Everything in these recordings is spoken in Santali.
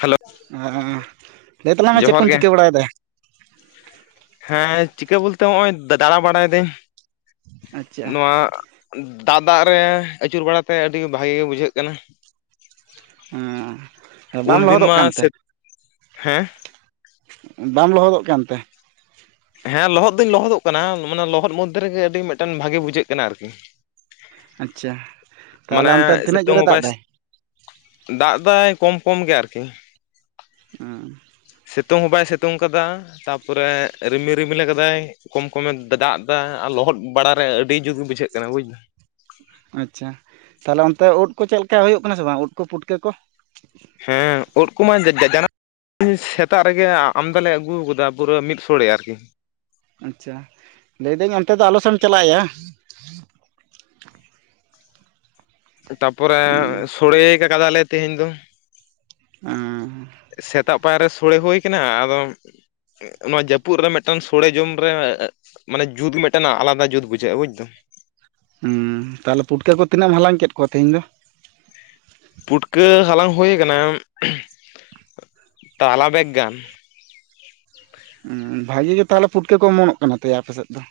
ᱦᱮᱞᱳ ᱟᱸ ᱞᱟᱹᱭ ᱛᱟᱞᱟᱝ ᱢᱮ ᱪᱮᱫ ᱡᱚᱦᱟᱨ ᱠᱚᱢ ᱜᱮ ᱪᱤᱠᱟᱹ ᱵᱟᱲᱟᱭᱮᱫᱟ ᱦᱮᱸ ᱪᱤᱠᱟᱹ ᱵᱚᱞᱛᱮ ᱱᱚᱜ ᱚᱚᱭ ᱫᱟᱬᱟ ᱵᱟᱲᱟᱭ ᱫᱟᱹᱧ ᱟᱪᱪᱷᱟ ᱱᱚᱣᱟ ᱫᱟᱜ ᱫᱟᱜ ᱨᱮ ᱟᱹᱪᱩᱨ ᱵᱟᱲᱟᱛᱮ ᱟᱹᱰᱤ ᱵᱷᱟᱜᱮ ᱜᱮ ᱵᱩᱡᱷᱟᱹᱜ ᱠᱟᱱᱟ ᱾ ᱦᱮᱸ ᱵᱟᱢ ᱩᱱ ᱫᱤᱱ ᱞᱚᱦᱚᱫᱚᱜ ᱢᱟ ᱠᱟᱱᱛᱮ ᱥᱮ ᱦᱮᱸ! ᱵᱟᱢ ᱞᱚᱦᱚᱫᱚᱜ ᱠᱟᱱ ᱛᱮ? ᱦᱮᱸ ᱞᱚᱦᱚᱫ ᱫᱩᱧ ᱞᱚᱦᱚᱫᱚᱜ ᱠᱟᱱᱟ ᱢᱟᱱᱮ ᱞᱚᱦᱚᱫ ᱢᱚᱫᱽᱫᱷᱮ ᱨᱮᱜᱮ ᱟᱹᱰᱤ ᱢᱤᱫᱴᱮᱱ ᱵᱷᱟᱜᱮ ᱵᱩᱡᱷᱟᱹᱜ ᱠᱟᱱᱟ ᱟᱨᱠᱤ ᱾ ᱟᱪᱪᱷᱟ ᱛᱟᱦᱚᱞᱮ ᱢᱟᱱᱮ ᱚᱱᱛᱮ ᱛᱤᱱᱟᱹᱜ ᱥᱮᱛᱚᱝ ᱡᱳᱨᱮ ᱦᱚ ᱫᱟᱜ ᱮᱫᱟᱭ ᱫᱟᱜ ᱫᱟᱭ ᱠᱚᱢ ᱠᱚᱢ ᱜᱮ ᱟᱨᱠᱤ ᱾ ᱦᱩᱸ ᱥᱤᱛᱩᱝ ᱦᱚᱸ ᱵᱟᱭ ᱥᱤᱛᱩᱝ ᱠᱟᱫᱟ, ᱛᱟᱯᱚᱨᱮ ᱨᱤᱢᱤᱞ ᱨᱤᱢᱤᱞ ᱠᱟᱫᱟᱭ ᱾ ᱠᱚᱢ ᱠᱚᱢᱮ ᱫᱟ-ᱫᱟᱜ ᱫᱟ ᱟᱨ ᱞᱚᱦᱚᱫ ᱵᱟᱲᱟᱨᱮ ᱟᱹᱰᱤ ᱡᱩᱛ ᱜᱮ ᱵᱩᱡᱷᱟᱹᱜ ᱠᱟᱱᱟ ᱵᱩᱡᱫᱟᱢ ᱾ ᱟᱪᱪᱷᱟ, ᱛᱟᱦᱚᱞᱮ ᱚᱱᱛᱮ ᱳᱫ ᱠᱚ ᱪᱮᱫ ᱞᱮᱠᱟ ᱦᱳᱭᱳᱜ ᱠᱟᱱᱟ ᱥᱮ ᱵᱟᱝ ᱳᱫ ᱠᱚ ᱯᱩᱴᱠᱟᱹ ᱠᱚ? ᱦᱮᱸ ᱳᱫ ᱠᱚᱢᱟ ᱡᱟ-ᱡᱟᱱᱟᱢ ᱥᱮᱛᱟᱜ ᱨᱮᱜᱮ ᱟ-ᱟᱢᱫᱟᱞᱮ ᱟᱹᱜᱩᱣ ᱠᱟᱫᱟ ᱯᱩᱨᱟᱹ ᱢᱤᱫ ᱥᱳᱲᱮ ᱟᱨᱠᱤ ᱾ ᱟᱪᱪᱷᱟ, ᱞᱮᱭᱫᱟᱹᱧ ᱚᱱᱛᱮ ᱫᱚ ᱟᱞᱚᱥᱮᱢ ᱪᱟᱞᱟᱜᱼᱟᱭᱟ ᱾ ᱛᱟᱯᱚᱨᱮ ᱥᱚᱲᱮ ᱠᱟᱫᱟᱞᱮ ᱛᱮᱦᱮᱧ ᱫᱚ ᱾ ᱥᱮᱛᱟᱜ ᱯᱟᱭᱟᱨ ᱨᱮ ᱥᱳᱲᱮ ᱦᱳᱭ ᱠᱟᱱᱟ, ᱟᱫᱚ ᱱᱚᱣᱟ ᱡᱟᱹᱯᱩᱫ ᱨᱮ ᱢᱤᱫᱴᱟᱱ ᱥᱳᱲᱮ ᱡᱚᱢ ᱨᱮ ᱢᱟᱱᱮ ᱡᱩᱫ ᱢᱤᱫᱴᱮᱱ ᱟᱞᱟᱫᱟ ᱡᱩᱫ ᱵᱩᱡᱷᱟᱹᱜᱼᱟ ᱵᱩᱡᱫᱟᱢ ᱾ ᱦᱩᱸ, ᱛᱟᱦᱚᱞᱮ ᱯᱩᱴᱠᱟᱹ ᱠᱚ ᱛᱤᱱᱟᱹᱜ ᱮᱢ ᱦᱟᱞᱟᱝ ᱠᱮᱫ ᱠᱚᱣᱟ ᱛᱮᱦᱤᱧ ᱫᱚ ᱾ ᱯᱩᱴᱠᱟᱹ ᱦᱟᱞᱟᱝ ᱦᱩᱭ ᱠᱟᱱᱟ, ᱛᱟᱞᱟ ᱵᱮᱜᱽ ᱜᱟᱱ ᱾ ᱩᱸᱻ ᱵᱷᱟᱜᱮ ᱜᱮ ᱛᱟᱦᱚᱞᱮ ᱯᱷᱩᱴᱠᱟᱹ ᱠᱚ ᱚᱢᱚᱱᱚᱜ ᱠᱟᱱᱟ ᱛᱚᱭᱟ ᱟᱯᱮ ᱥᱮᱫ ᱫᱚ?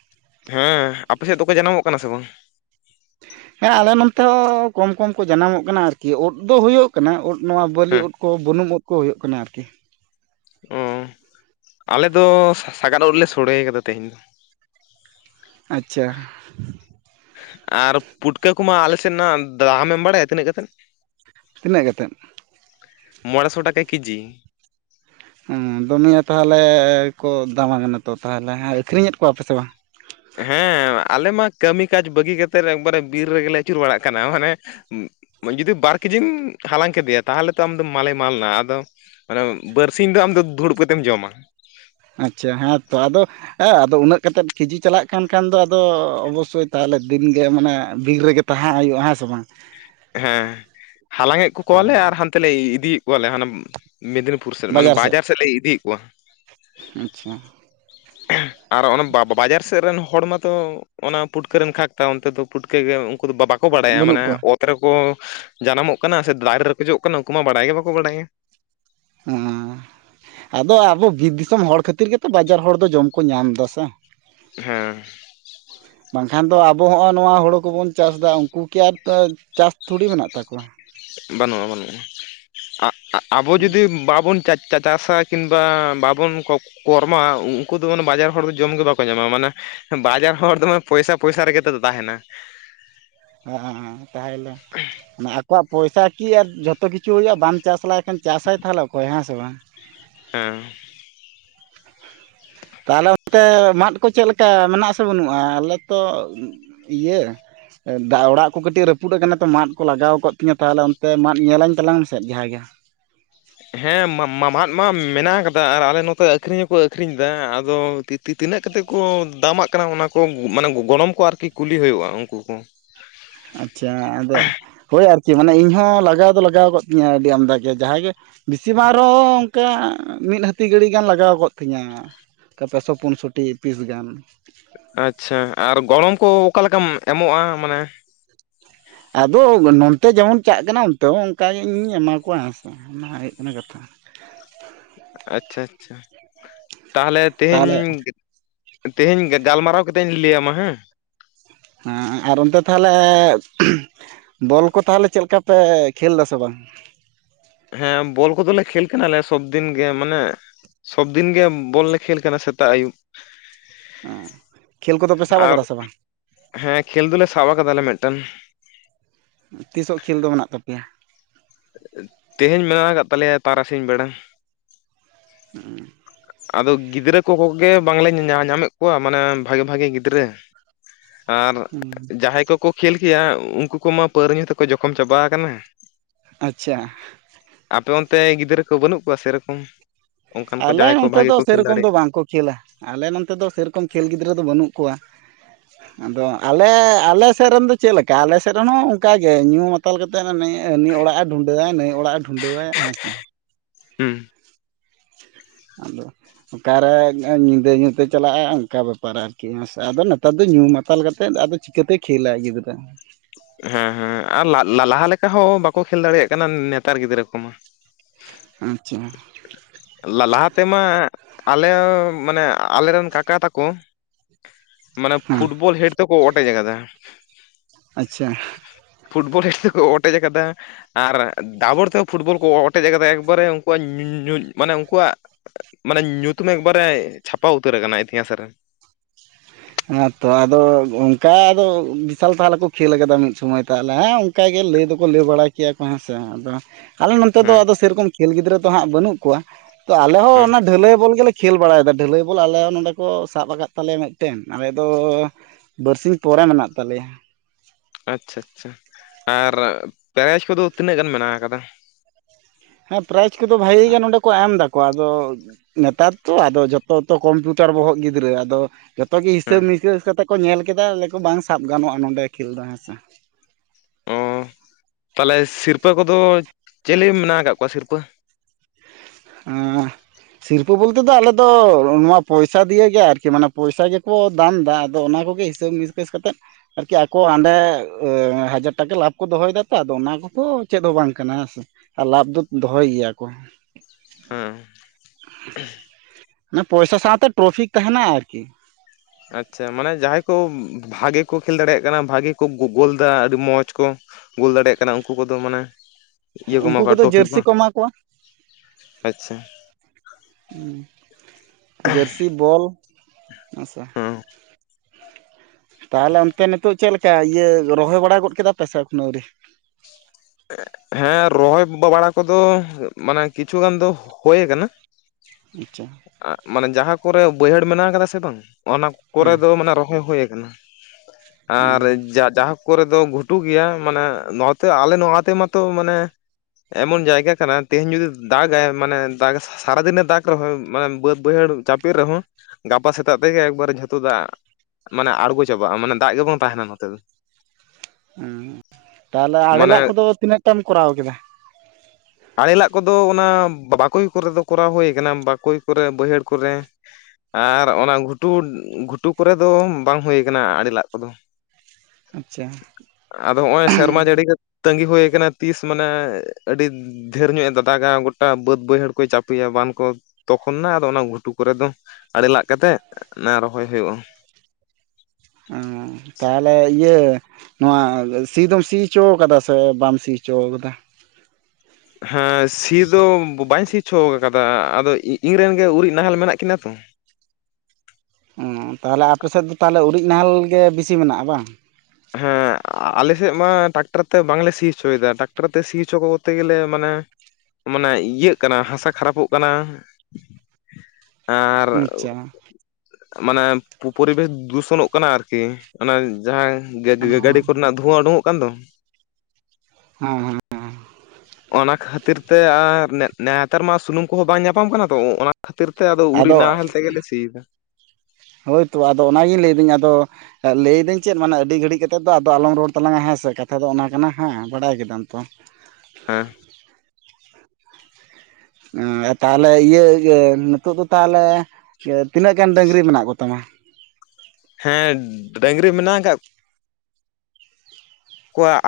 ᱦᱮᱸ, ᱟᱯᱮ ᱥᱮᱫ ᱫᱚᱠᱚ ᱡᱟᱱᱟᱢᱚᱜ ᱠᱟᱱᱟ ᱥᱮ ᱵᱟᱝ? ᱦᱮᱸ ᱟᱞᱮ ᱱᱚᱱᱛᱮ ᱦᱚᱸ ᱠᱚᱢ ᱠᱚᱢ ᱠᱚ ᱡᱟᱱᱟᱢᱚᱜ ᱠᱟᱱᱟ ᱟᱨᱠᱤ ᱳᱫ ᱫᱚ ᱦᱳᱭᱳᱜ ᱠᱟᱱᱟ ᱳᱫ ᱱᱚᱣᱟ ᱵᱟᱹᱞᱤ ᱦᱮᱸ ᱩᱫ ᱠᱚ ᱵᱩᱱᱩᱢ ᱩᱫ ᱠᱚ ᱦᱳᱭᱳᱜ ᱠᱟᱱᱟ ᱟᱨᱠᱤ ᱾ ᱚᱻ ᱟᱞᱮ ᱫᱚ ᱥᱟ-ᱥᱟᱜᱟᱫ ᱳᱫ ᱞᱮ ᱥᱳᱲᱮ ᱠᱟᱫᱟ ᱛᱮᱦᱮᱧ ᱫᱚ ᱾ ᱟᱪᱪᱷᱟ ᱟᱨ ᱯᱩᱴᱠᱟᱹ ᱠᱚᱢᱟ ᱟᱞᱮᱥᱮᱱ ᱱᱟᱜ ᱫᱟᱢᱮᱢ ᱵᱟᱲᱟᱭᱟ ᱛᱤᱱᱟᱹᱜ ᱠᱟᱛᱮᱛ? ᱛᱤᱱᱟᱹᱜ ᱠᱟᱛᱮᱛ? ᱢᱚᱲᱮ ᱥᱚ ᱴᱟᱠᱟ ᱠᱤᱡᱤ ᱾ ᱚᱻ ᱫᱚ ᱱᱤᱭᱟᱹ ᱛᱟᱦᱚᱞᱮ ᱠᱚ ᱫᱟᱢᱟᱱᱟ ᱛᱚ ᱛᱟᱦᱚᱞᱮ ᱦᱮᱸ ᱟᱹᱠᱷᱨᱤᱧᱮᱫ ᱠᱚᱣᱟ ᱯᱮᱥᱮ ᱵᱟᱝ? ᱦᱮᱸ! ᱟᱞᱮ ᱢᱟ ᱠᱟᱹᱢᱤ ᱠᱟᱡᱽ ᱵᱟᱹᱜᱤ ᱠᱟᱛᱮᱫ ᱮᱠᱵᱟᱨᱮ ᱵᱤᱨ ᱨᱮᱜᱮᱞᱮ ᱟᱹᱪᱩᱨ ᱵᱟᱲᱟᱜ ᱠᱟᱱᱟ, ᱢᱟᱱᱮ ᱡᱩᱫᱤ ᱵᱟᱨ ᱠᱮᱡᱤᱢ ᱦᱟᱞᱟᱝ ᱠᱮᱫᱮᱭᱟ ᱛᱟᱦᱚᱞᱮ ᱛᱚ ᱟᱢᱫᱚᱢ ᱢᱟᱞᱮ ᱢᱟᱞᱱᱟ, ᱟᱫᱚ ᱢᱟᱱᱮ ᱵᱟᱹᱨᱥᱤᱧ ᱫᱚ ᱟᱢᱫᱚ ᱫᱩᱲᱩᱵ ᱠᱟᱛᱮᱢ ᱡᱚᱢᱟ᱾ ᱟᱪᱪᱷᱟ, ᱦᱮᱸ ᱛᱚ ᱟᱫᱚ ᱦᱮᱸ ᱟᱫᱚ ᱩᱱᱟᱹᱜ ᱠᱟᱛᱮᱫ ᱠᱮᱡᱤ ᱪᱟᱞᱟᱜ ᱠᱟᱱ ᱠᱷᱟᱱ ᱟᱫᱚ ᱚᱵᱚᱥᱥᱳᱭ ᱛᱟᱦᱚᱞᱮ ᱫᱤᱱᱜᱮ ᱢᱟᱱᱮ ᱵᱤᱨ ᱨᱮᱜᱮ ᱛᱟᱦᱮᱸ ᱦᱩᱭᱩᱜᱼᱟ ᱦᱮᱸ ᱥᱮ ᱵᱟᱝ ᱾ ᱦᱮᱸ ᱦᱟᱞᱟᱝᱮᱜ ᱠᱚ ᱠᱚᱣᱟᱞᱮ ᱛᱟᱦᱚᱞᱮ ᱟᱨ ᱦᱟᱱᱛᱮ ᱞᱮ ᱤᱫᱤᱭᱮᱫ ᱠᱚᱣᱟᱞᱮ ᱦᱟᱱᱮ ᱢᱮᱫᱽᱱᱤᱯᱩᱨ ᱥᱮᱫ ᱢᱟᱱᱮ ᱵᱟᱡᱟᱨ ᱥᱮᱫ ᱞᱮ ᱤᱫᱤᱭᱮᱜ ᱠᱚᱣᱟ᱾ ᱟᱪᱪᱷᱟ ᱟᱨ ᱚᱱᱟ ᱵᱟ ᱵᱟᱡᱟᱨ ᱥᱮᱫ ᱨᱮᱱ ᱦᱚᱲ ᱢᱟᱛᱚ ᱚᱱᱟ ᱯᱩᱴᱠᱟᱹ ᱨᱮᱱ ᱠᱷᱟᱠᱽᱛᱟ ᱚᱱᱛᱮ ᱫᱚ ᱯᱩᱴᱠᱟᱹ ᱜᱮ ᱩᱝᱠᱩ ᱫᱚ ᱵᱟ ᱵᱟ ᱠᱚ ᱵᱟᱲᱟᱭᱟ ᱵᱟᱹᱱᱩᱜ ᱢᱟᱱᱮ ᱠᱚᱣᱟ ᱚᱛ ᱨᱮᱠᱚ ᱡᱟᱱᱟᱢᱚᱜ ᱠᱟᱱᱟ ᱥᱮ ᱫᱟᱨᱮ ᱨᱮᱠᱚ ᱡᱚᱜ ᱠᱟᱱᱟ ᱩᱝᱠᱩ ᱢᱟ ᱵᱟᱲᱟᱭ ᱜᱮ ᱵᱟᱠᱚ ᱵᱟᱲᱟᱭᱟ᱾ ᱦᱮᱸ [unintelligible] ᱟᱫᱚ ᱟᱵᱚ ᱵᱤᱨ ᱫᱤᱥᱚᱢ ᱦᱚᱲ ᱠᱷᱟᱹᱛᱤᱨ ᱜᱮᱛᱚ ᱵᱟᱡᱟᱨ ᱦᱚᱲ ᱫᱚ ᱡᱚᱢ ᱠᱚ ᱧᱟᱢ ᱫᱟᱥᱮ ᱾ ᱦᱮᱸ᱾ ᱵᱟᱝᱠᱷᱟᱱ ᱫᱚ ᱟᱵᱚ ᱦᱚᱸᱜᱼᱚ ᱱᱚᱣᱟ ᱦᱳᱲᱳ ᱠᱚᱵᱚᱱ ᱪᱟᱥᱫᱟ ᱩᱝᱠᱩ ᱠᱤ ᱟᱨᱛᱽ ᱪᱟᱥ ᱛᱷᱩᱲᱤ ᱢᱮᱱᱟᱜ ᱛᱟᱠᱚᱣᱟ᱾ ᱵᱟᱹᱱᱩᱜᱼᱟ, ᱵᱟᱹᱱᱩᱜᱼᱟ, ᱟᱜ ᱟᱵᱚ ᱡᱩᱫᱤ ᱵᱟᱵᱚᱱ ᱪᱟᱪ ᱪᱟ ᱪᱟᱥᱟ ᱠᱤᱱᱵᱟ ᱵᱟᱵᱚᱱ ᱠᱚ ᱠᱚᱨᱢᱟᱣ ᱩᱸᱩᱝᱠᱩ ᱫᱚ ᱢᱟᱱᱮ ᱵᱟᱡᱟᱨ ᱦᱚᱲ ᱫᱚ ᱡᱚᱢᱜᱮ ᱵᱟᱠᱚ ᱧᱟᱢᱟ, ᱢᱟᱱᱮ ᱵᱟᱡᱟᱨ ᱦᱚᱲ ᱫᱚ ᱢᱟᱱᱮ ᱯᱚᱭᱥᱟ ᱯᱚᱭᱥᱟ ᱨᱮᱜᱮ ᱛᱮᱫᱚ ᱫᱚ ᱛᱟᱦᱮᱱᱟ᱾ ᱦᱟᱸ ᱛᱟᱦᱚᱭᱞᱮ, ᱢᱟᱱᱮ ᱟᱠᱚᱣᱟᱜ ᱯᱚᱭᱥᱟ ᱠᱤ ᱟᱨ ᱡᱷᱚᱛᱚ ᱠᱤᱪᱷᱩ ᱦᱳᱭᱳᱜᱼᱟ ᱵᱟᱢ ᱪᱟᱥ ᱞᱟᱭ ᱮᱱᱠᱷᱟᱱ ᱪᱟᱥᱟᱭ ᱛᱟᱦᱚᱞᱮ ᱚᱠᱚᱭ ᱦᱮᱸ ᱥᱮ ᱵᱟᱝ? ᱦᱩᱸ ᱾ ᱛᱟᱦᱚᱞᱮ ᱚᱱᱛᱮ ᱢᱟᱸᱫᱽ ᱠᱚ ᱪᱮᱫ ᱞᱮᱠᱟ ᱢᱮᱱᱟᱜ-ᱟ ᱥᱮ ᱵᱟᱹᱱᱩᱜᱼᱟ? ᱟᱞᱮ ᱛᱚ ᱤᱭᱟᱹ ᱚᱲᱟᱜ ᱠᱚ ᱠᱟᱹᱴᱤᱡ ᱨᱟᱹᱯᱩᱫ ᱟᱠᱟᱱᱟ ᱛᱚ ᱢᱟᱫᱽ ᱠᱚ ᱞᱟᱜᱟᱣ ᱠᱚᱜ ᱛᱤᱧᱟᱹ ᱛᱟᱦᱚᱞᱮ ᱚᱱᱛᱮ ᱢᱟᱫᱽ ᱧᱮᱞᱟᱹᱧ ᱛᱟᱞᱟᱝ ᱢᱮᱥᱮ ᱡᱟᱦᱟᱸ ᱜᱮ ᱾ ᱦᱮᱸ ᱢᱟ ᱢᱟᱫᱽ ᱢᱟ ᱢᱮᱱᱟᱜ ᱟᱠᱟᱫᱟ ᱟᱨ ᱟᱞᱮ ᱱᱚᱛᱮ ᱟᱠᱷᱨᱤᱧ ᱦᱚᱸᱠᱚ ᱟᱠᱷᱨᱤᱧ ᱮᱫᱟ, ᱟᱫᱚ ᱛᱤ ᱛᱤ ᱛᱤᱱᱟᱹᱜ ᱠᱟᱛᱮᱫ ᱠᱚ ᱫᱟᱢᱟᱜ ᱠᱟᱱᱟ ᱚᱱᱟ ᱠᱚ ᱢᱟᱱᱮ ᱜᱚ ᱜᱚᱱᱚᱝ ᱠᱚ ᱟᱨᱠᱤ ᱠᱩᱞᱤ ᱦᱩᱭᱩᱜᱼᱟ ᱩᱱᱠᱩ ᱠᱚ? ᱟᱪᱪᱷᱟ, ᱟᱫᱚ ᱦᱳᱭ ᱟᱨᱠᱤ ᱢᱟᱱᱮ ᱤᱧᱦᱚᱸ ᱞᱟᱜᱟᱣ ᱫᱚ ᱞᱟᱜᱟᱣ ᱠᱚ ᱛᱤᱧᱟᱹ ᱟᱹᱰᱤ ᱟᱢᱫᱟᱜ ᱜᱮ ᱡᱟᱦᱟᱸ ᱜᱮ ᱵᱤᱥᱤ ᱵᱟᱝ ᱨᱮᱦᱚᱸ ᱚᱱᱠᱟ ᱢᱤᱫ ᱦᱟᱹᱛᱤ ᱜᱷᱟᱹᱲᱤ ᱜᱟᱱ ᱞᱟᱜᱟᱣ ᱠᱚ ᱛᱤᱧᱟ ᱾ ᱯᱮ ᱯᱮᱥᱚ ᱯᱩᱱᱥᱚᱴᱤ ᱯᱤᱥ ᱜᱟᱱ ᱾ ᱟᱪᱪᱷᱟ ᱟᱨ ᱜᱚᱱᱚᱝ ᱠᱚ ᱚᱠᱟ ᱞᱮᱠᱟᱢ ᱮᱢᱚᱜᱼᱟ ᱢᱟᱱᱮ ᱟᱫᱚ ᱱᱚᱱᱛᱮ ᱡᱮᱢᱚᱱ ᱪᱟᱜ ᱠᱟᱱᱟ ᱚᱱᱛᱮ ᱦᱚᱸ ᱚᱱᱠᱟᱜᱮ ᱤᱧ ᱮᱢᱟ ᱠᱚᱣᱟ ᱦᱮᱸᱥᱮ ᱾ ᱚᱱᱟ ᱦᱳᱭᱳᱜ ᱠᱟᱱᱟ ᱠᱟᱛᱷᱟ ᱾ ᱟᱪᱪᱷᱟ ᱟᱪᱪᱷᱟ, ᱛᱟᱦᱚᱞᱮ ᱛᱟᱦᱚᱞᱮ ᱛᱮᱦᱤᱧ ᱛᱮᱦᱮᱧ ᱜᱟᱞᱢᱟᱨᱟᱣ ᱠᱟᱛᱮ ᱤᱧ ᱞᱟᱹᱭ ᱟᱢᱟ ᱦᱮᱸ ᱾ ᱦᱮᱸ ᱟᱨ ᱚᱱᱛᱮ ᱛᱟᱦᱚᱞᱮ ᱵᱚᱞ ᱠᱚ ᱛᱟᱦᱚᱞᱮ ᱪᱮᱫ ᱞᱮᱠᱟ ᱯᱮ ᱠᱷᱮᱞ ᱫᱟ ᱥᱮ ᱵᱟᱝ? ᱦᱮᱸ ᱵᱚᱞ ᱠᱚᱫᱚᱞᱮ ᱠᱷᱮᱞ ᱠᱟᱱᱟᱞᱮ ᱥᱚᱵᱫᱤᱱ ᱜᱮ ᱢᱟᱹᱱᱮ ᱥᱚᱵᱽᱫᱤᱱᱜᱮ ᱵᱚᱞ ᱞᱮ ᱠᱷᱮᱞ ᱠᱟᱱᱟ ᱥᱮᱛᱟᱜ ᱟᱹᱭᱩᱵ ᱾ ᱮᱻ ᱠᱷᱮᱞ ᱠᱚᱫᱚ ᱯᱮ ᱥᱟᱵ ᱟᱨ ᱟᱠᱟᱫᱟ ᱥᱮ ᱵᱟᱝ? ᱦᱮᱸ ᱠᱷᱮᱞ ᱫᱚᱞᱮ ᱥᱟᱵ ᱟᱠᱟᱫᱟᱞᱮ ᱢᱤᱫᱴᱮᱱ ᱾ ᱛᱤᱥᱚᱜ ᱠᱷᱮᱞ ᱫᱚ ᱢᱮᱱᱟᱜ ᱛᱟᱯᱮᱭᱟ? ᱛᱮᱦᱮᱧ ᱢᱮᱱᱟᱜ ᱟᱠᱟᱫ ᱛᱟᱞᱮᱭᱟ ᱛᱟᱨᱟᱥᱤᱧ ᱵᱮᱲᱟ ᱾ [unintelligible] ᱟᱫᱚ ᱜᱤᱫᱽᱨᱟᱹ ᱠᱚ ᱠᱚᱜᱮ ᱵᱟᱝᱞᱮ ᱧᱟᱧᱟ ᱧᱟᱢᱮᱫ ᱠᱚᱣᱟ ᱢᱟᱱᱮ ᱵᱷᱟᱜᱤ ᱵᱷᱟᱜᱤ ᱜᱤᱫᱽᱨᱟᱹ ᱾ ᱟᱨ ᱡᱟᱦᱟᱸᱭ ᱠᱚᱠᱚ ᱠᱷᱮᱞ ᱠᱮᱭᱟ ᱩᱱᱠᱩ ᱠᱚᱢᱟ ᱯᱟᱹᱣᱨᱟᱹ ᱧᱩ ᱛᱮᱠᱚ ᱡᱚᱠᱷᱚᱢ ᱪᱟᱵᱟ ᱟᱠᱟᱱᱟ᱾ ᱟᱪᱪᱷᱟ, ᱟᱯᱮ ᱚᱱᱛᱮ ᱜᱤᱫᱽᱨᱟᱹ ᱠᱚ ᱵᱟᱹᱱᱩᱜ ᱠᱚᱣᱟ ᱥᱮᱨᱚᱠᱚᱢ ᱚᱱᱠᱟᱱ ᱠᱚ ᱡᱟᱦᱟᱸᱭ, ᱠᱚ ᱱᱚᱛᱮ ᱵᱷᱟᱜᱮ ᱫᱚ ᱠᱚ ᱠᱷᱮᱞ ᱥᱮᱨᱚᱠᱚᱢ ᱫᱚ ᱫᱟᱲᱮᱭᱟᱜ ᱵᱟᱝᱠᱚ ᱠᱷᱮᱞᱟ ᱟᱞᱮ ᱱᱚᱛᱮ ᱫᱚ ᱥᱮᱨᱚᱠᱚᱢ ᱠᱷᱮᱞ ᱜᱤᱫᱽᱨᱟᱹ ᱫᱚ ᱵᱟᱹᱱᱩᱜ ᱠᱚᱣᱟ ᱾ [inaudible] ᱟᱫᱚ ᱟᱞᱮ ᱟᱞᱮ ᱥᱮᱫ ᱨᱮᱱ ᱫᱚ ᱪᱮᱫ ᱞᱮᱠᱟ ᱟᱞᱮ ᱥᱮᱫ ᱨᱮᱱ ᱦᱚᱸ ᱚᱱᱠᱟᱜ ᱜᱮ ᱧᱩ ᱢᱟᱛᱟᱞ ᱠᱟᱛᱮ, ᱱᱟᱹᱭ ᱦᱟᱹᱱᱤ ᱚᱲᱟᱜ ᱮ ᱰᱩᱸᱰᱟᱹᱣᱟᱭ ᱱᱟᱹᱭ ᱚᱲᱟᱜᱼ ᱮ ᱰᱩᱸᱰᱟᱹᱣᱟᱭ ᱦᱮᱸᱥᱮ ᱾ ᱦᱩᱸᱢ ᱟᱫᱚ, ᱚᱠᱟᱨᱮ ᱧᱤᱫᱟᱹ ᱧᱩᱛᱮ ᱪᱟᱞᱟᱜᱼᱟᱭ ᱚᱱᱠᱟ ᱵᱮᱯᱟᱨ ᱟᱨᱠᱤ ᱦᱮᱸᱥᱮ ᱟᱫᱚ ᱱᱮᱛᱟᱨ ᱫᱚ ᱧᱩ ᱢᱟᱛᱟᱞ ᱠᱟᱛᱮᱫ ᱟᱫᱚ, ᱪᱤᱠᱟᱹᱛᱮᱭ ᱠᱷᱮᱞᱟᱭ ᱜᱤᱫᱽᱨᱟᱹ ᱾ ᱦᱮᱸ ᱦᱮᱸ ᱟᱨ ᱞᱟ ᱞᱟ ᱞᱟᱦᱟ ᱞᱮᱠᱟ ᱦᱚᱸ ᱵᱟᱠᱚ ᱠᱷᱮᱞ ᱫᱟᱲᱮᱭᱟᱜ ᱠᱟᱱᱟ ᱱᱮᱛᱟᱨ ᱜᱤᱫᱽᱨᱟᱹ ᱠᱚᱢᱟ ᱾ ᱟᱪᱪᱷᱟ, ᱞᱟ ᱞᱟᱦᱟ ᱛᱮᱢᱟ ᱟᱞᱮ ᱢᱟᱱᱮ ᱟᱞᱮᱨᱮᱱ ᱠᱟᱠᱟ ᱛᱟᱠᱚ ᱢᱟᱱᱮ ᱦᱮᱸ ᱯᱷᱩᱴᱵᱚᱞ ᱦᱮᱰ ᱛᱮᱠᱚ ᱚᱴᱮᱡ ᱟᱠᱟᱫᱟ ᱾ ᱟᱪᱪᱷᱟ, ᱯᱷᱩᱴᱵᱚᱞ ᱦᱮᱰ ᱛᱮᱠᱚ ᱚᱴᱮᱡ ᱟᱠᱟᱫᱟ ᱾ ᱟᱨ ᱫᱟᱵᱚᱰ ᱛᱮᱦᱚᱸ ᱯᱷᱩᱴᱵᱚᱞ ᱠᱚ ᱚᱴᱮᱡ ᱟᱠᱟᱫᱟ ᱮᱠᱵᱟᱨᱮ ᱩᱱᱠᱩᱣᱟᱜ ᱧᱩ ᱧᱩ ᱢᱟᱱᱮ ᱩᱱᱠᱩᱣᱟᱜ, ᱢᱟᱱᱮ ᱧᱩᱛᱩᱢ ᱮᱠᱵᱟᱨᱮ ᱪᱷᱟᱯᱟ ᱩᱛᱟᱹᱨ ᱟᱠᱟᱱᱟ ᱤᱛᱤᱦᱟᱥ ᱨᱮ ᱾ ᱦᱮᱸᱛᱚ ᱟᱫᱚ ᱚᱱᱠᱟ ᱟᱫᱚ ᱵᱤᱥᱟᱞ ᱛᱟᱦᱚᱞᱮ ᱠᱚ ᱠᱷᱮᱞ ᱟᱠᱟᱫᱟ ᱢᱤᱫ ᱥᱚᱢᱚᱭ ᱛᱟᱦᱚᱞᱮ ᱦᱮᱸ ᱚᱱᱠᱟᱜᱮ ᱞᱟᱹᱭ ᱫᱚᱠᱚ ᱞᱟᱹᱭ ᱵᱟᱲᱟ ᱠᱮᱭᱟ ᱠᱚ ᱦᱮᱸ ᱥᱮ ᱟᱫᱚ ᱟᱞᱮ ᱱᱚᱱᱛᱮ ᱫᱚ ᱦᱮᱸ ᱟᱫᱚ ᱥᱮᱨᱚᱠᱚᱢ ᱠᱷᱮᱞ ᱜᱤᱫᱽᱨᱟᱹ ᱫᱚ ᱦᱟᱸᱜ ᱵᱟᱹᱱᱩᱜ ᱠᱚᱣᱟ ᱛᱚ ᱟᱞᱮ ᱦᱚᱸ ᱦᱮᱸ ᱚᱱᱟ ᱰᱷᱟᱹᱞᱟᱹᱭ ᱵᱚᱞ ᱜᱮᱞᱮ ᱠᱷᱮᱞ ᱵᱟᱲᱟᱭᱮᱫᱟ ᱵᱷᱟᱹᱞᱟᱹᱭ ᱵᱚᱞ ᱟᱞᱮ ᱦᱚᱸ ᱱᱚᱸᱰᱮ ᱠᱚ ᱥᱟᱵ ᱟᱠᱟᱫ ᱛᱟᱞᱮᱭᱟ ᱠᱚ ᱢᱮ ᱴᱮᱱ ᱟᱞᱮ ᱫᱚ ᱵᱟᱹᱨᱥᱤᱧ ᱯᱚᱨᱮ ᱢᱮᱱᱟᱜ ᱛᱟᱞᱮᱭᱟ ᱾ ᱟᱪᱪᱷᱟ ᱪᱪᱷᱟ ᱟᱨ ᱯᱨᱟᱭᱤᱡ ᱠᱚᱫᱚ ᱛᱤᱱᱟᱹᱜ ᱜᱟᱱ ᱢᱮᱱᱟᱜ ᱟᱠᱟᱫᱟ? ᱦᱮᱸ ᱯᱨᱟᱭᱤᱡᱽ ᱠᱚᱫᱚ ᱵᱷᱟᱜᱮ ᱜᱮ ᱱᱚᱸᱰᱮ ᱠᱚ ᱮᱢ ᱫᱟᱠᱚ ᱟᱫᱚ ᱱᱮᱛᱟᱨ ᱛᱚ ᱟᱫᱚ ᱡᱦᱚᱛᱚ ᱛᱚ ᱠᱚᱢᱯᱤᱭᱩᱴᱟᱨ ᱵᱚᱦᱚᱜ ᱜᱤᱫᱽᱨᱟᱹ ᱟᱫᱚ ᱡᱦᱚᱛᱚ ᱜᱮ ᱦᱤᱥᱟᱹᱵᱽ ᱦᱮᱸ ᱢᱤᱥᱟᱹᱠ ᱠᱟᱛᱮ ᱠᱚ ᱧᱮᱞ ᱠᱮᱫᱟ ᱞᱟᱹᱭ ᱫᱟᱠᱚ ᱵᱟᱝ ᱥᱟᱵ ᱜᱟᱱᱚᱜᱼᱟ ᱱᱚᱸᱰᱮ ᱠᱷᱮᱞ ᱫᱚ ᱦᱮᱸ ᱥᱮ ᱾ ᱚᱻ ᱛᱟᱦᱚᱞᱮ ᱥᱤᱨᱯᱟᱹ ᱠᱚᱫᱚ ᱪᱮᱞᱮ ᱢᱮᱱᱟᱜ ᱟᱠᱟᱫ ᱠᱚᱣᱟ ᱥᱤᱨᱯᱟᱹ? ᱟᱻ ᱥᱤᱨᱯᱟᱹ ᱵᱚᱞᱛᱮ ᱫᱚ ᱟᱞᱮᱫᱚ ᱱᱚᱣᱟ ᱯᱚᱭᱥᱟ ᱫᱤᱭᱟᱹ ᱜᱮ ᱟᱨᱠᱤ ᱢᱟᱱᱮ ᱯᱚᱭᱥᱟ ᱜᱮᱠᱚ ᱫᱟᱱ ᱮᱫᱟ ᱟᱫᱚ ᱚᱱᱟ ᱠᱚᱜᱮ ᱦᱤᱥᱟᱹᱵ ᱱᱤᱠᱟᱹᱥ ᱠᱟᱛᱮᱫ ᱟᱨᱠᱤ ᱟᱠᱚ ᱦᱟᱸᱰᱮ ᱦᱟᱡᱟᱨ ᱴᱟᱠᱟ ᱞᱟᱵᱷ ᱠᱚ ᱫᱚᱦᱚᱭᱮᱫᱟ ᱛᱚ ᱟᱫᱚ ᱚᱱᱟ ᱠᱚᱫᱚ ᱪᱮᱫ ᱦᱚᱸ ᱵᱟᱝ ᱠᱟᱱᱟ ᱦᱮᱸ ᱥᱮ ᱾ ᱟᱨ ᱞᱟᱵᱷ ᱫᱚ ᱫᱚᱦᱚᱭ ᱜᱮᱭᱟ ᱠᱚ ᱾ ᱦᱩᱸ, ᱢᱟᱱᱮ ᱯᱚᱭᱥᱟ ᱥᱟᱶᱛᱮ ᱴᱨᱚᱯᱷᱤᱠ ᱛᱟᱦᱮᱱᱟ ᱟᱨᱠᱤ ᱾ ᱟᱪᱪᱷᱟ ᱢᱟᱱᱮ ᱡᱟᱦᱟᱸᱭ ᱠᱚ ᱵᱷᱟᱜᱮ ᱠᱚ ᱠᱷᱮᱞ ᱫᱟᱲᱮᱭᱟᱜ ᱠᱟᱱᱟ ᱵᱷᱟᱜᱮ ᱠᱚ ᱜᱳ ᱜᱳᱞ ᱫᱟ ᱟᱹᱰᱤ ᱢᱚᱸᱡᱽ ᱠᱚ ᱜᱳᱞ ᱫᱟᱲᱮᱭᱟᱜ ᱠᱟᱱᱟ ᱩᱱᱠᱩ ᱠᱚᱫᱚ ᱢᱟᱱᱮ ᱤᱭᱟᱹ ᱠᱚ ᱩᱱᱠᱩ ᱮᱢᱟ ᱠᱚᱣᱟ ᱠᱚᱫᱚ ᱴᱨᱚᱯᱷᱤ ᱡᱟᱹᱨᱥᱤ ᱠᱚ ᱮᱢᱟ ᱠᱚᱣᱟ ᱟᱪᱪᱷᱟ ᱾ ᱡᱟᱹᱨᱥᱤ ᱵᱚᱞ ᱦᱮᱸᱥᱮ, ᱦᱮᱸ ᱛᱟᱦᱚᱞᱮ ᱚᱱᱛᱮ ᱱᱤᱛᱚᱜ ᱪᱮᱫ ᱞᱮᱠᱟ ᱤᱭᱟᱹ ᱨᱚᱦᱚᱭ ᱵᱟᱲᱟ ᱜᱚᱫ ᱠᱮᱫᱟ ᱯᱮ ᱥᱮ ᱮᱠᱦᱚᱱᱚᱣ ᱟᱹᱣᱨᱤ? ᱦᱮᱸ ᱨᱚᱦᱚᱭ ᱵᱟᱲᱟ ᱠᱚᱫᱚ ᱢᱟᱱᱮ ᱠᱤᱪᱷᱩᱜᱟᱱ ᱫᱚ ᱦᱳᱭ ᱟᱠᱟᱱᱟ᱾ ᱟᱪᱪᱷᱟ, ᱢᱟᱱᱮ ᱡᱟᱦᱟᱸ ᱠᱚᱨᱮ ᱵᱟᱹᱭᱦᱟᱹᱲ ᱢᱮᱱᱟᱜ ᱟᱠᱟᱫᱟ ᱥᱮ ᱵᱟᱝ ᱚᱱᱟ ᱠᱚᱨᱮ ᱦᱮᱸ ᱫᱚ ᱢᱟᱱᱮ ᱨᱚ ᱦᱳᱭ ᱦᱳᱭ ᱟᱠᱟᱱᱟ ᱦᱮᱸ ᱟᱨ ᱡᱟ ᱡᱟᱷᱟ ᱠᱚᱨᱮ ᱫᱚ ᱜᱷᱩᱴᱩ ᱜᱮᱭᱟ ᱢᱟᱱᱮ ᱱᱚᱛᱮ ᱟᱞᱮ ᱱᱚᱣᱟ ᱛᱮᱢᱟᱛᱚ ᱢᱟᱱᱮ ᱮᱢᱚᱱ ᱡᱟᱭᱜᱟ ᱠᱟᱱᱟ ᱛᱮᱦᱮᱧ ᱡᱩᱫᱤ ᱫᱟᱜᱟᱭ ᱢᱟᱱᱮ ᱫᱟᱜ ᱥᱟᱨᱟ ᱫᱤᱱᱮ ᱫᱟᱜᱽ ᱨᱮᱦᱚᱸ ᱢᱟᱱᱮ ᱵᱟᱹᱫ ᱵᱟᱹᱭᱦᱟᱹᱲ ᱪᱟᱯᱮᱜ ᱨᱮᱦᱚᱸ ᱜᱟᱯᱟ ᱥᱮᱛᱟᱜ ᱛᱮᱜᱮ ᱮᱠᱵᱟᱨᱮ ᱡᱷᱚᱛᱚ ᱫᱟᱜ ᱢᱟᱱᱮ ᱟᱬᱜᱚ ᱪᱟᱵᱟᱜ-ᱟ ᱢᱟᱱᱮ ᱫᱟᱜ ᱜᱮ ᱵᱟᱝ ᱛᱟᱦᱮᱱᱟ ᱱᱚᱛᱮ ᱫᱚ᱾ ᱦᱚᱸᱢ ᱛᱟᱦᱚᱞᱮ ᱟᱲᱮ ᱢᱟᱱᱮ ᱞᱟᱜ ᱠᱚᱫᱚ ᱛᱤᱱᱟᱹᱜ ᱴᱟᱢ ᱠᱚᱨᱟᱣ ᱠᱮᱫᱟ? ᱟᱲᱮᱞᱟᱜ ᱠᱚᱫᱚ ᱚᱱᱟ ᱵᱟᱠᱚᱭ ᱠᱚᱨᱮ ᱫᱚ ᱠᱚᱨᱟᱣ ᱦᱩᱭ ᱠᱟᱱᱟ ᱵᱟᱠᱚᱭ ᱠᱚᱨᱮ ᱵᱟᱹᱭᱦᱟᱹᱲ ᱠᱚᱨᱮ, ᱟᱨ ᱚᱱᱟ ᱜᱷᱩᱴᱩ ᱜᱷᱩᱴᱩ ᱠᱚᱨᱮ ᱫᱚ ᱵᱟᱝ ᱦᱩᱭ ᱠᱟᱱᱟ ᱟᱹᱲᱮ ᱞᱟᱜ ᱠᱚᱫᱚ᱾ ᱟᱪᱪᱷᱟ ᱟᱫᱚ ᱦᱚᱸᱜ-ᱚᱭ ᱥᱮᱨᱢᱟ ᱡᱟᱹᱲᱤ ᱠᱚ ᱛᱟᱹᱜᱤ ᱦᱩᱭ ᱠᱟᱱᱟ ᱛᱤᱥ ᱢᱟᱱᱮ ᱟᱹᱰᱤ ᱫᱷᱮᱨ ᱧᱚᱜ ᱮ ᱫᱟᱜᱽᱟ ᱜᱚᱴᱟ ᱵᱟᱹᱫᱽ ᱵᱟᱹᱭᱦᱟᱹᱲ ᱠᱚᱭ ᱪᱟᱯᱮᱭᱟ ᱵᱟᱱ ᱠᱚ ᱛᱚᱠᱷᱚᱱᱱᱟ ᱟᱫᱚ ᱚᱱᱟ ᱜᱷᱩᱴᱩ ᱠᱚᱨᱮ ᱫᱚ ᱟᱲᱮ ᱞᱟᱜ ᱠᱟᱛᱮᱜ ᱚᱱᱟ ᱨᱚᱦᱚᱭ ᱦᱩᱭᱩᱜ-ᱟ᱾ ᱩᱸᱢ ᱛᱟᱦᱚᱞᱮ ᱤᱭᱟᱹ ᱱᱚᱣᱟ ᱥᱤ ᱫᱚᱢ ᱥᱤ ᱦᱚᱪᱚᱣ ᱠᱟᱫᱟ ᱥᱮ ᱵᱟᱢ ᱥᱤ ᱦᱚᱪᱚᱣ ᱠᱟᱫᱟ? ᱦᱮᱸ ᱥᱤ ᱫᱚ ᱵᱟᱹᱧ ᱥᱤ ᱦᱚᱪᱚ ᱠᱟᱫᱟ ᱟᱫᱚ ᱤᱧᱨᱮ ᱨᱮᱱ ᱜᱮ ᱩᱨᱤᱡ ᱱᱟᱦᱮᱞ ᱢᱮᱱᱟᱜ ᱠᱤᱱᱟ ᱛᱚ᱾ ᱚᱢ ᱛᱟᱦᱞᱮ ᱟᱯᱮ ᱥᱮᱫ ᱫᱚ ᱛᱟᱦᱞᱮ ᱩᱨᱤᱡ ᱱᱟᱦᱮᱞ ᱜᱮ ᱵᱤᱥᱤ ᱢᱮᱱᱟᱜ-ᱟ ᱵᱟᱝ? ᱦᱮᱸ ᱟᱞᱮ ᱥᱮᱫ ᱢᱟ ᱴᱟᱠᱴᱟᱨ ᱛᱮ ᱵᱟᱝᱞᱮ ᱥᱤ ᱦᱚᱪᱚᱭ ᱫᱟ ᱴᱟᱠᱴᱟᱨ ᱛᱮ ᱥᱤ ᱚᱪᱚ ᱠᱚᱨᱛᱮ ᱜᱮᱞᱮ ᱢᱟᱱᱮ ᱢᱟᱱᱮ ᱤᱭᱟᱹᱜ ᱠᱟᱱᱟ ᱦᱟᱥᱟ ᱠᱷᱟᱨᱟᱯᱚᱜ ᱠᱟᱱᱟ ᱟᱨ ᱟᱪᱪᱷᱟ ᱢᱟᱱᱮ ᱯᱚᱨᱤᱵᱮᱥ ᱫᱩᱥᱚᱱᱚᱜ ᱠᱟᱱᱟ ᱟᱨᱠᱤ ᱚᱱᱟ ᱡᱟᱦᱟᱸ ᱚᱸ ᱜᱟᱹᱰᱤ ᱠᱚᱨᱮᱱᱟᱜ ᱫᱷᱩ ᱫᱷᱩᱣᱟᱹ ᱩᱰᱩᱝᱚᱜ ᱠᱟᱱ ᱫᱚ᱾ ᱦᱚᱸ ᱦᱚᱸ ᱚᱸ ᱚᱱᱟ ᱠᱷᱟᱹᱛᱤᱨ ᱛᱮ ᱟᱨ ᱱᱮ ᱱᱮᱛᱟᱨ ᱢᱟ ᱥᱩᱱᱩᱢ ᱠᱚᱦᱚᱸ ᱵᱟᱝ ᱧᱟᱯᱟᱢ ᱠᱟᱱᱟ ᱛᱚ ᱚᱱᱟ ᱠᱷᱟᱹᱛᱤᱨ ᱛᱮ ᱟᱫᱚ ᱩᱨᱤᱡ ᱱᱟᱦᱮᱞ ᱛᱮᱜᱮᱞᱮ ᱥᱤᱭᱮᱫᱟ᱾ ᱦᱳᱭ ᱛᱳ ᱟᱫᱚ ᱚᱱᱟᱜᱮ ᱞᱟᱹᱭ ᱫᱤᱧ ᱟᱫᱚ ᱞᱟᱹᱭᱫᱟᱹᱧ ᱪᱮᱫ ᱢᱟᱱᱮ ᱟᱹᱰᱤ ᱜᱷᱟᱹᱲᱤᱡ ᱠᱟᱛᱮᱫ ᱫᱚ ᱟᱫᱚ ᱟᱞᱚᱢ ᱨᱚᱲ ᱛᱟᱞᱟᱝᱟ ᱦᱮᱸ ᱥᱮ ᱠᱟᱛᱷᱟ ᱫᱚ ᱚᱱᱟ ᱠᱟᱱᱟ ᱦᱮᱸ ᱵᱟᱰᱟᱭ ᱠᱮᱫᱟᱢ ᱛᱚ? ᱦᱮᱸ ᱛᱟᱦᱞᱮ ᱤᱭᱟᱹ ᱤᱭᱟᱹ ᱱᱤᱛᱳᱜ ᱫᱚ ᱛᱟᱦᱞᱮ ᱛᱤᱱᱟᱹᱜ ᱜᱟᱱ ᱰᱟᱹᱝᱨᱤ ᱢᱮᱱᱟᱜ ᱠᱚᱛᱟᱢᱟ? ᱦᱮᱸ ᱰᱟᱹᱝᱨᱤ ᱢᱮᱱᱟᱜ ᱠᱟᱜ ᱠᱚᱣᱟᱜ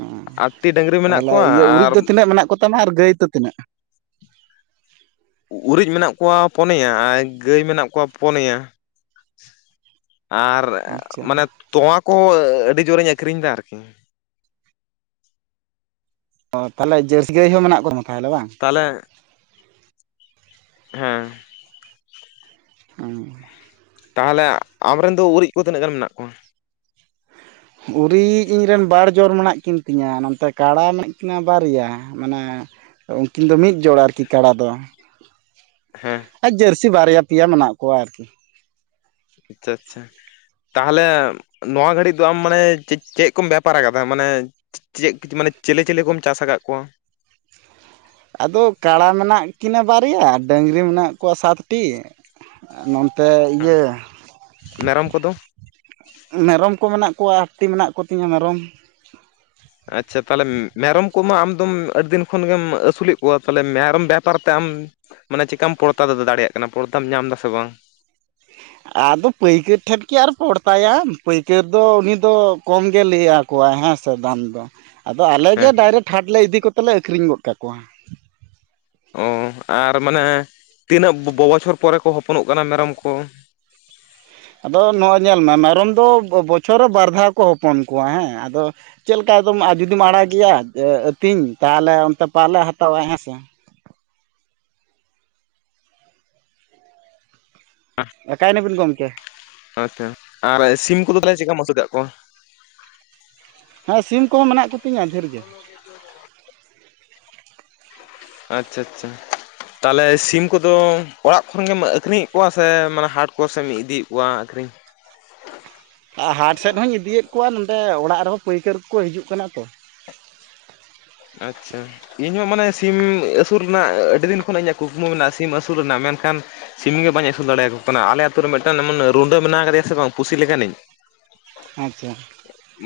ᱚ ᱛᱟᱦᱞᱮ ᱤᱭᱟᱹ ᱩᱨᱤᱡ ᱟᱨ ᱫᱚ ᱛᱤᱱᱟᱹᱜ ᱢᱮᱱᱟᱜ ᱠᱚᱛᱟᱢᱟ ᱟᱨ ᱜᱟᱹᱭ ᱛᱚ ᱛᱤᱱᱟᱹᱜ? ᱩᱨᱤᱡ ᱢᱮᱱᱟᱜ ᱠᱚᱣᱟ ᱯᱚᱱᱭᱟ ᱟᱭ ᱜᱟᱹᱭ ᱢᱮᱱᱟᱜ ᱠᱚᱣᱟ ᱯᱚᱱᱮᱭᱟ᱾ ᱟᱨ ᱟᱪᱪᱷᱟ ᱢᱟᱱᱮ ᱛᱚᱣᱟᱸ ᱠᱚᱸ ᱟᱹᱰᱤ ᱡᱳᱨᱤᱧ ᱟᱹᱠᱷᱨᱤᱧ ᱫᱟ ᱟᱨᱠᱤ᱾ ᱚ ᱛᱟᱦᱞᱮ ᱡᱟᱹᱨᱥᱤ ᱜᱟᱹᱭ ᱦᱚᱸ ᱢᱮᱱᱟᱜ ᱠᱚᱛᱟ ᱢᱟ ᱛᱟᱦᱞᱮ ᱵᱟᱝ? ᱛᱟᱦᱞᱮ ᱦᱮᱸ ᱦᱩ ᱛᱟᱦᱚᱞᱮ ᱟᱢ ᱨᱮᱱ ᱫᱚ ᱩᱨᱤᱡ ᱠᱚ ᱛᱤᱱᱟᱹᱜ ᱜᱟᱱ ᱢᱮᱱᱟᱜ ᱠᱚᱣᱟ? ᱩᱨᱤᱡ ᱤᱧᱨᱮᱱ ᱵᱟᱨ ᱡᱚᱨ ᱢᱮᱱᱟᱜ ᱠᱤᱱ ᱛᱤᱧᱟ ᱱᱚᱱᱛᱮ ᱠᱟᱬᱟ ᱢᱮᱱᱟᱜ ᱠᱤᱱᱟ ᱵᱟᱨᱭᱟ᱾ ᱢᱟᱱᱮ ᱩᱨᱠᱤᱱ ᱫᱚ ᱢᱤᱫ ᱡᱚᱲ ᱟᱨᱠᱤ ᱠᱟᱲᱟ ᱫᱚ᱾ ᱦᱮᱸ ᱟᱨ ᱡᱟᱹᱨᱥᱤ ᱵᱟᱨᱭᱟ ᱯᱮᱭᱟ ᱢᱮᱱᱟᱜ ᱠᱚᱣᱟ ᱟᱨᱠᱤ ᱟᱪᱪᱷᱟ ᱟᱪᱪᱷᱟ ᱛᱟᱦᱚᱮ ᱱᱚᱣᱟ ᱜᱷᱟᱹᱲᱤᱡ ᱫᱚ ᱟᱢ ᱢᱟᱱᱮ ᱪᱮᱜ ᱠᱚᱢ ᱵᱮᱯᱟᱨ ᱟᱠᱟᱫᱟ ᱢᱟᱱᱮ ᱪᱮᱜ ᱢᱟᱱᱮ ᱪᱮᱞᱮ ᱪᱮᱞᱤ ᱠᱚᱢ ᱪᱟᱥ ᱠᱟᱜ ᱠᱚᱣᱟ? ᱟᱫᱚ ᱠᱟᱲᱟ ᱢᱮᱱᱟᱜ ᱠᱤᱱᱟᱹ ᱵᱟᱨᱭᱟ ᱰᱟᱹᱝᱨᱤ ᱢᱮᱱᱟᱜ ᱠᱚᱣᱟ ᱥᱟᱛᱴᱤ ᱱᱚᱱᱛᱮ ᱤᱭᱟᱹ ᱢᱮᱨᱚᱢ ᱠᱚᱫᱚ ᱢᱮᱨᱚᱢ ᱠᱚ ᱢᱮᱱᱟᱜ ᱠᱚᱣᱟ ᱟᱴᱴᱤ ᱢᱮᱱᱟᱜ ᱠᱚᱛᱤᱧᱟᱹ ᱢᱮᱨᱚᱢ ᱟᱪᱪᱷᱟ ᱛᱟᱦᱚᱞᱮ ᱢᱮᱨᱚᱢ ᱠᱚᱢᱟ ᱟᱢᱫᱚᱢ ᱟᱹᱰᱤ ᱫᱤᱱ ᱠᱷᱚᱱᱜᱮᱢ ᱟᱹᱥᱩᱞᱮᱫ ᱠᱚᱣᱟ ᱯᱟᱞᱮ ᱢᱮᱨᱚᱢ ᱵᱮᱯᱟᱨ ᱛᱮ ᱟᱢ ᱢᱟᱱᱮ ᱪᱤᱠᱟᱢ ᱯᱚᱲᱛᱟ ᱫᱟᱲᱮᱭᱟᱜ ᱠᱟᱱᱟ ᱯᱚᱲᱛᱟᱢ ᱧᱟᱢ ᱫᱟᱥᱮ ᱵᱟᱝ? ᱟᱫᱚ ᱯᱟᱹᱭᱠᱟᱹᱨ ᱴᱷᱮᱱ ᱠᱤ ᱟᱨ ᱯᱚᱲᱛᱟᱭᱟᱢ ᱯᱟᱹᱭᱠᱟᱹᱨ ᱫᱚ ᱩᱱᱤ ᱫᱚ ᱠᱚᱢ ᱜᱮ ᱞᱟᱹᱭᱟ ᱠᱚᱣᱟᱭ ᱦᱮᱸ ᱥᱮ ᱫᱟᱢ ᱫᱚ ᱟᱫᱚ ᱟᱞᱮᱜᱮ ᱦᱮᱸ ᱰᱟᱭᱨᱮᱴ ᱦᱟᱴ ᱞᱮ ᱤᱫᱤ ᱠᱚᱛᱮ ᱞᱮ ᱟᱹᱠᱷᱨᱤᱧ ᱜᱚᱫ ᱠᱟᱠᱚᱣᱟ᱾ ᱚ ᱟᱨ ᱢᱟᱱᱮ ᱛᱤᱱᱟᱹᱜ ᱵᱚ ᱵᱚᱪᱷᱚᱨ ᱯᱚᱨᱮ ᱠᱚ ᱦᱚᱯᱚᱱᱚᱜ ᱠᱟᱱᱟ ᱢᱮᱨᱚᱢ ᱠᱚ? ᱟᱫᱚ ᱱᱚᱜᱼᱚᱭ ᱧᱮᱞ ᱢᱮ ᱢᱮᱨᱚᱢ ᱫᱚ ᱵᱚᱪᱷᱚᱨ ᱨᱮ ᱵᱟᱨ ᱫᱷᱟᱣ ᱠᱚ ᱦᱚᱯᱚᱱ ᱠᱚᱣᱟ ᱦᱮᱸ ᱟᱫᱚ ᱪᱮᱫ ᱞᱮᱠᱟ ᱟᱫᱚᱢ ᱟᱨ ᱡᱩᱫᱤᱢ ᱟᱲᱟᱜ ᱜᱮᱭᱟ ᱟᱹᱛᱤᱧ ᱛᱟᱦᱚᱞᱮ ᱚᱱᱛᱮ ᱯᱟᱞᱮ ᱦᱟᱛᱟᱣᱟ ᱦᱮᱸ ᱥᱮ [inaudible] ᱮᱠᱟᱭᱱᱟᱹᱵᱤᱱ ᱜᱚᱝᱠᱮ? ᱟᱪᱪᱷᱟ ᱟᱨ ᱥᱤᱢ ᱠᱚᱫᱚ ᱛᱟᱦᱚᱞᱮ ᱪᱮᱫᱠᱟᱢ ᱟᱹᱥᱩ ᱠᱟᱫ ᱠᱚᱣᱟ? ᱦᱮᱸ ᱥᱤᱢ ᱠᱚᱦᱚᱸ ᱢᱮᱱᱟᱜ ᱠᱩ [unintelligible] ᱟᱪᱪᱷᱟ ᱟᱪᱪᱷᱟ ᱛᱟᱦᱚᱞᱮ ᱥᱤᱢ ᱠᱚᱫᱚ ᱚᱲᱟᱜ ᱠᱷᱚᱱ ᱜᱮᱢ ᱟᱹᱠᱷᱨᱤᱧᱮᱫ ᱠᱚᱣᱟ ᱥᱮ ᱢᱟᱱᱮ ᱦᱟᱴ ᱠᱚᱥᱮᱢ ᱤᱫᱤᱭᱮᱫ ᱠᱚᱣᱟ ᱟᱹᱠᱷᱨᱤᱧ? ᱟᱨ ᱦᱟᱴ ᱥᱮᱫ ᱦᱚᱧ ᱤᱫᱤᱭᱮᱫ ᱠᱚᱣᱟ ᱱᱚᱸᱰᱮ ᱚᱲᱟᱜ ᱨᱮᱦᱚᱸ ᱯᱟᱹᱭᱠᱟᱹᱨ ᱠᱚᱠᱚ ᱦᱤᱡᱩᱜ ᱠᱟᱱᱟ ᱛᱚ ᱟᱪᱪᱷᱟ ᱤᱧᱦᱚᱸ ᱢᱟᱱᱮ ᱥᱤᱢ ᱟᱹᱥᱩᱞ ᱨᱮᱱᱟᱜ ᱟᱹᱰᱤ ᱫᱤᱱ ᱠᱷᱚᱱᱟᱜ ᱤᱧᱟᱹᱜ ᱠᱩᱠᱢᱩ ᱢᱮᱱᱟᱜᱼᱟ ᱥᱤᱢ ᱟᱹᱥᱩᱞ ᱨᱮᱱᱟᱜ ᱢᱮᱱᱠᱷᱟᱱ ᱥᱤᱢ ᱜᱮ ᱵᱟᱹᱧ ᱟᱹᱥᱩᱞ ᱫᱟᱲᱮᱭᱟᱠᱚ ᱠᱟᱱᱟ ᱟᱞᱮ ᱟᱛᱳ ᱨᱮ ᱢᱤᱫᱴᱟᱝ ᱮᱢᱚᱱ ᱨᱩᱸᱰᱟᱹ ᱢᱮᱱᱟᱜ ᱠᱟᱫᱮᱭᱟ ᱥᱮ ᱵᱟᱝ ᱯᱩᱥᱤ ᱞᱮᱠᱟᱱᱤᱡ ᱟᱪᱪᱷᱟ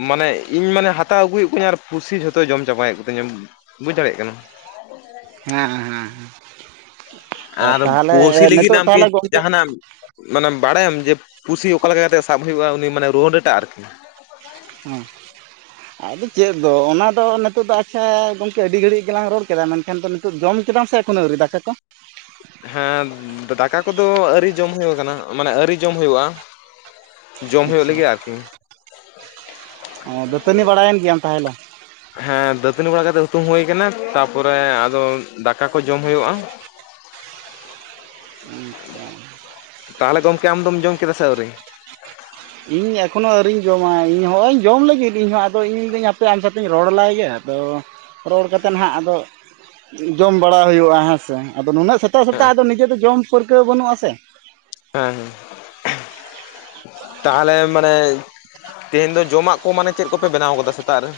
ᱢᱟᱱᱮ ᱤᱧ ᱢᱟᱱᱮ ᱦᱟᱛᱟᱣ ᱟᱹᱜᱩᱭᱮᱫ ᱠᱚᱣᱟᱧ ᱟᱨ ᱯᱩᱥᱤ ᱡᱷᱚᱛᱚᱭ ᱡᱚᱢ ᱪᱟᱵᱟᱭᱮᱫ ᱠᱚ ᱛᱤᱧᱟ ᱵᱩᱡᱽ ᱫᱟᱲᱮᱭᱟᱜ ᱠᱟᱱᱟ ᱦᱮᱸ ᱦᱮᱸ ᱦᱮᱸ ᱟᱨ ᱛᱟᱦᱚᱞᱮ ᱯᱩᱥᱤ ᱞᱟᱹᱜᱤᱫ ᱱᱤᱛᱳᱜ ᱟᱢ ᱠᱤ ᱛᱟᱦᱚᱞᱮ ᱜᱚᱝᱠᱮ ᱡᱟᱦᱟᱱᱟᱜ ᱢᱟᱱᱮ ᱵᱟᱲᱟᱭᱟᱢ ᱡᱮ ᱯᱩᱥᱤ ᱚᱠᱟᱞᱮᱠᱟ ᱠᱟᱛᱮᱜ ᱥᱟᱵ ᱦᱩᱭᱩᱜᱼᱟ ᱩᱱᱤ ᱢᱟᱱᱮ ᱨᱩᱣᱟᱰᱟᱴᱟ ᱟᱨᱠᱤ ᱦᱩᱸ ᱟᱫᱚ ᱪᱮᱫ ᱫᱚ ᱚᱱᱟᱫᱚ ᱱᱤᱛᱚᱜ ᱫᱚ ᱜᱚᱝᱠᱮ ᱟᱹᱰᱤ ᱜᱷᱟᱹᱲᱤᱡ ᱜᱮᱞᱟᱝ ᱨᱚᱲ ᱠᱮᱫᱟ ᱢᱮᱱᱠᱷᱟᱱ ᱫᱚ ᱱᱤ ᱛᱚᱜ ᱡᱚᱢ ᱠᱮᱫᱟᱢ ᱥᱮ ᱮᱠᱷᱚᱱ ᱟᱹᱣᱨᱤ ᱫᱟᱠᱟ ᱠᱚ? ᱦᱮᱸ ᱫᱟᱠᱟ ᱠᱚᱫᱚ ᱟᱹᱨᱤ ᱡᱚᱢ ᱦᱩᱭ ᱟᱠᱟᱱᱟ ᱢᱟᱱᱮ ᱟᱹᱨᱤ ᱡᱚᱢ ᱦᱩᱭᱩᱜᱼᱟ ᱡᱚᱢ ᱦᱩᱭᱩᱜ ᱟᱪᱪᱷᱟ ᱞᱟᱹᱜᱤᱫ ᱟᱨᱠᱤ᱾ ᱚ ᱫᱟᱹᱛᱟᱹᱱᱤ ᱵᱟᱲᱟᱭᱮᱱ ᱜᱮᱭᱟᱢ ᱛᱟᱦᱚᱞᱮ? ᱦᱮᱸ ᱫᱟᱹᱛᱟᱹᱱᱤ ᱵᱟᱲᱟ ᱠᱟᱛᱮᱜ ᱦᱩᱛᱩᱢ ᱦᱩᱭ ᱟᱠᱟᱱᱟ ᱛᱟᱯᱚᱨᱮ ᱟᱫᱚ ᱫᱟᱠᱟ ᱠᱚ ᱡᱚᱢ ᱦᱩᱭᱩᱜᱼᱟ ᱛᱟᱦᱚᱞᱮ ᱜᱚᱢᱠᱮ ᱟᱢᱫᱚᱢ ᱡᱚᱢ ᱠᱮᱫᱟ ᱥᱮ ᱟᱹᱣᱨᱤ? [inaudible] ᱤᱧ ᱮᱠᱷᱚᱱᱳ ᱟᱹᱣᱨᱤᱧ ᱡᱚᱢᱟ ᱤᱧ ᱦᱚᱸᱜᱼᱚᱭ ᱤᱧ ᱡᱚᱢ ᱞᱟᱹᱜᱤᱫ ᱤᱧᱦᱚᱸ ᱟᱫᱚ ᱢᱤᱱᱤᱫᱟᱹᱧ ᱦᱟᱯᱮ ᱟᱢ ᱥᱟᱛᱮᱧ ᱨᱚᱲᱞᱟᱭᱜᱮ ᱟᱫᱚ ᱨᱚᱲ ᱠᱟᱛᱮᱫ ᱱᱦᱟᱜ ᱟᱫᱚ ᱡᱚᱢ ᱵᱟᱲᱟ ᱦᱩᱭᱩᱜᱼᱟ ᱦᱮᱸᱥᱮ ᱟᱫᱚ ᱱᱩᱱᱟᱹᱜ ᱥᱮᱛᱟᱜ ᱥᱮᱛᱟᱜ ᱟᱫᱚ ᱱᱤᱡᱮ ᱫᱚ ᱡᱚᱢ ᱯᱟᱹᱨᱠᱟᱹᱣ ᱵᱟᱹᱱᱩᱜᱼᱟ ᱥᱮ, ᱦᱮᱸ ᱦᱮᱸ ᱛᱟᱦᱚᱞᱮ ᱢᱟᱱᱮ ᱛᱮᱦᱮᱧ ᱫᱚ ᱡᱚᱢᱟᱜ ᱠᱚ ᱢᱟᱱᱮ ᱪᱮᱫ ᱠᱚᱯᱮ ᱵᱮᱱᱟᱣ ᱟᱠᱟᱫᱟ ᱥᱮᱛᱟᱜ ᱨᱮ?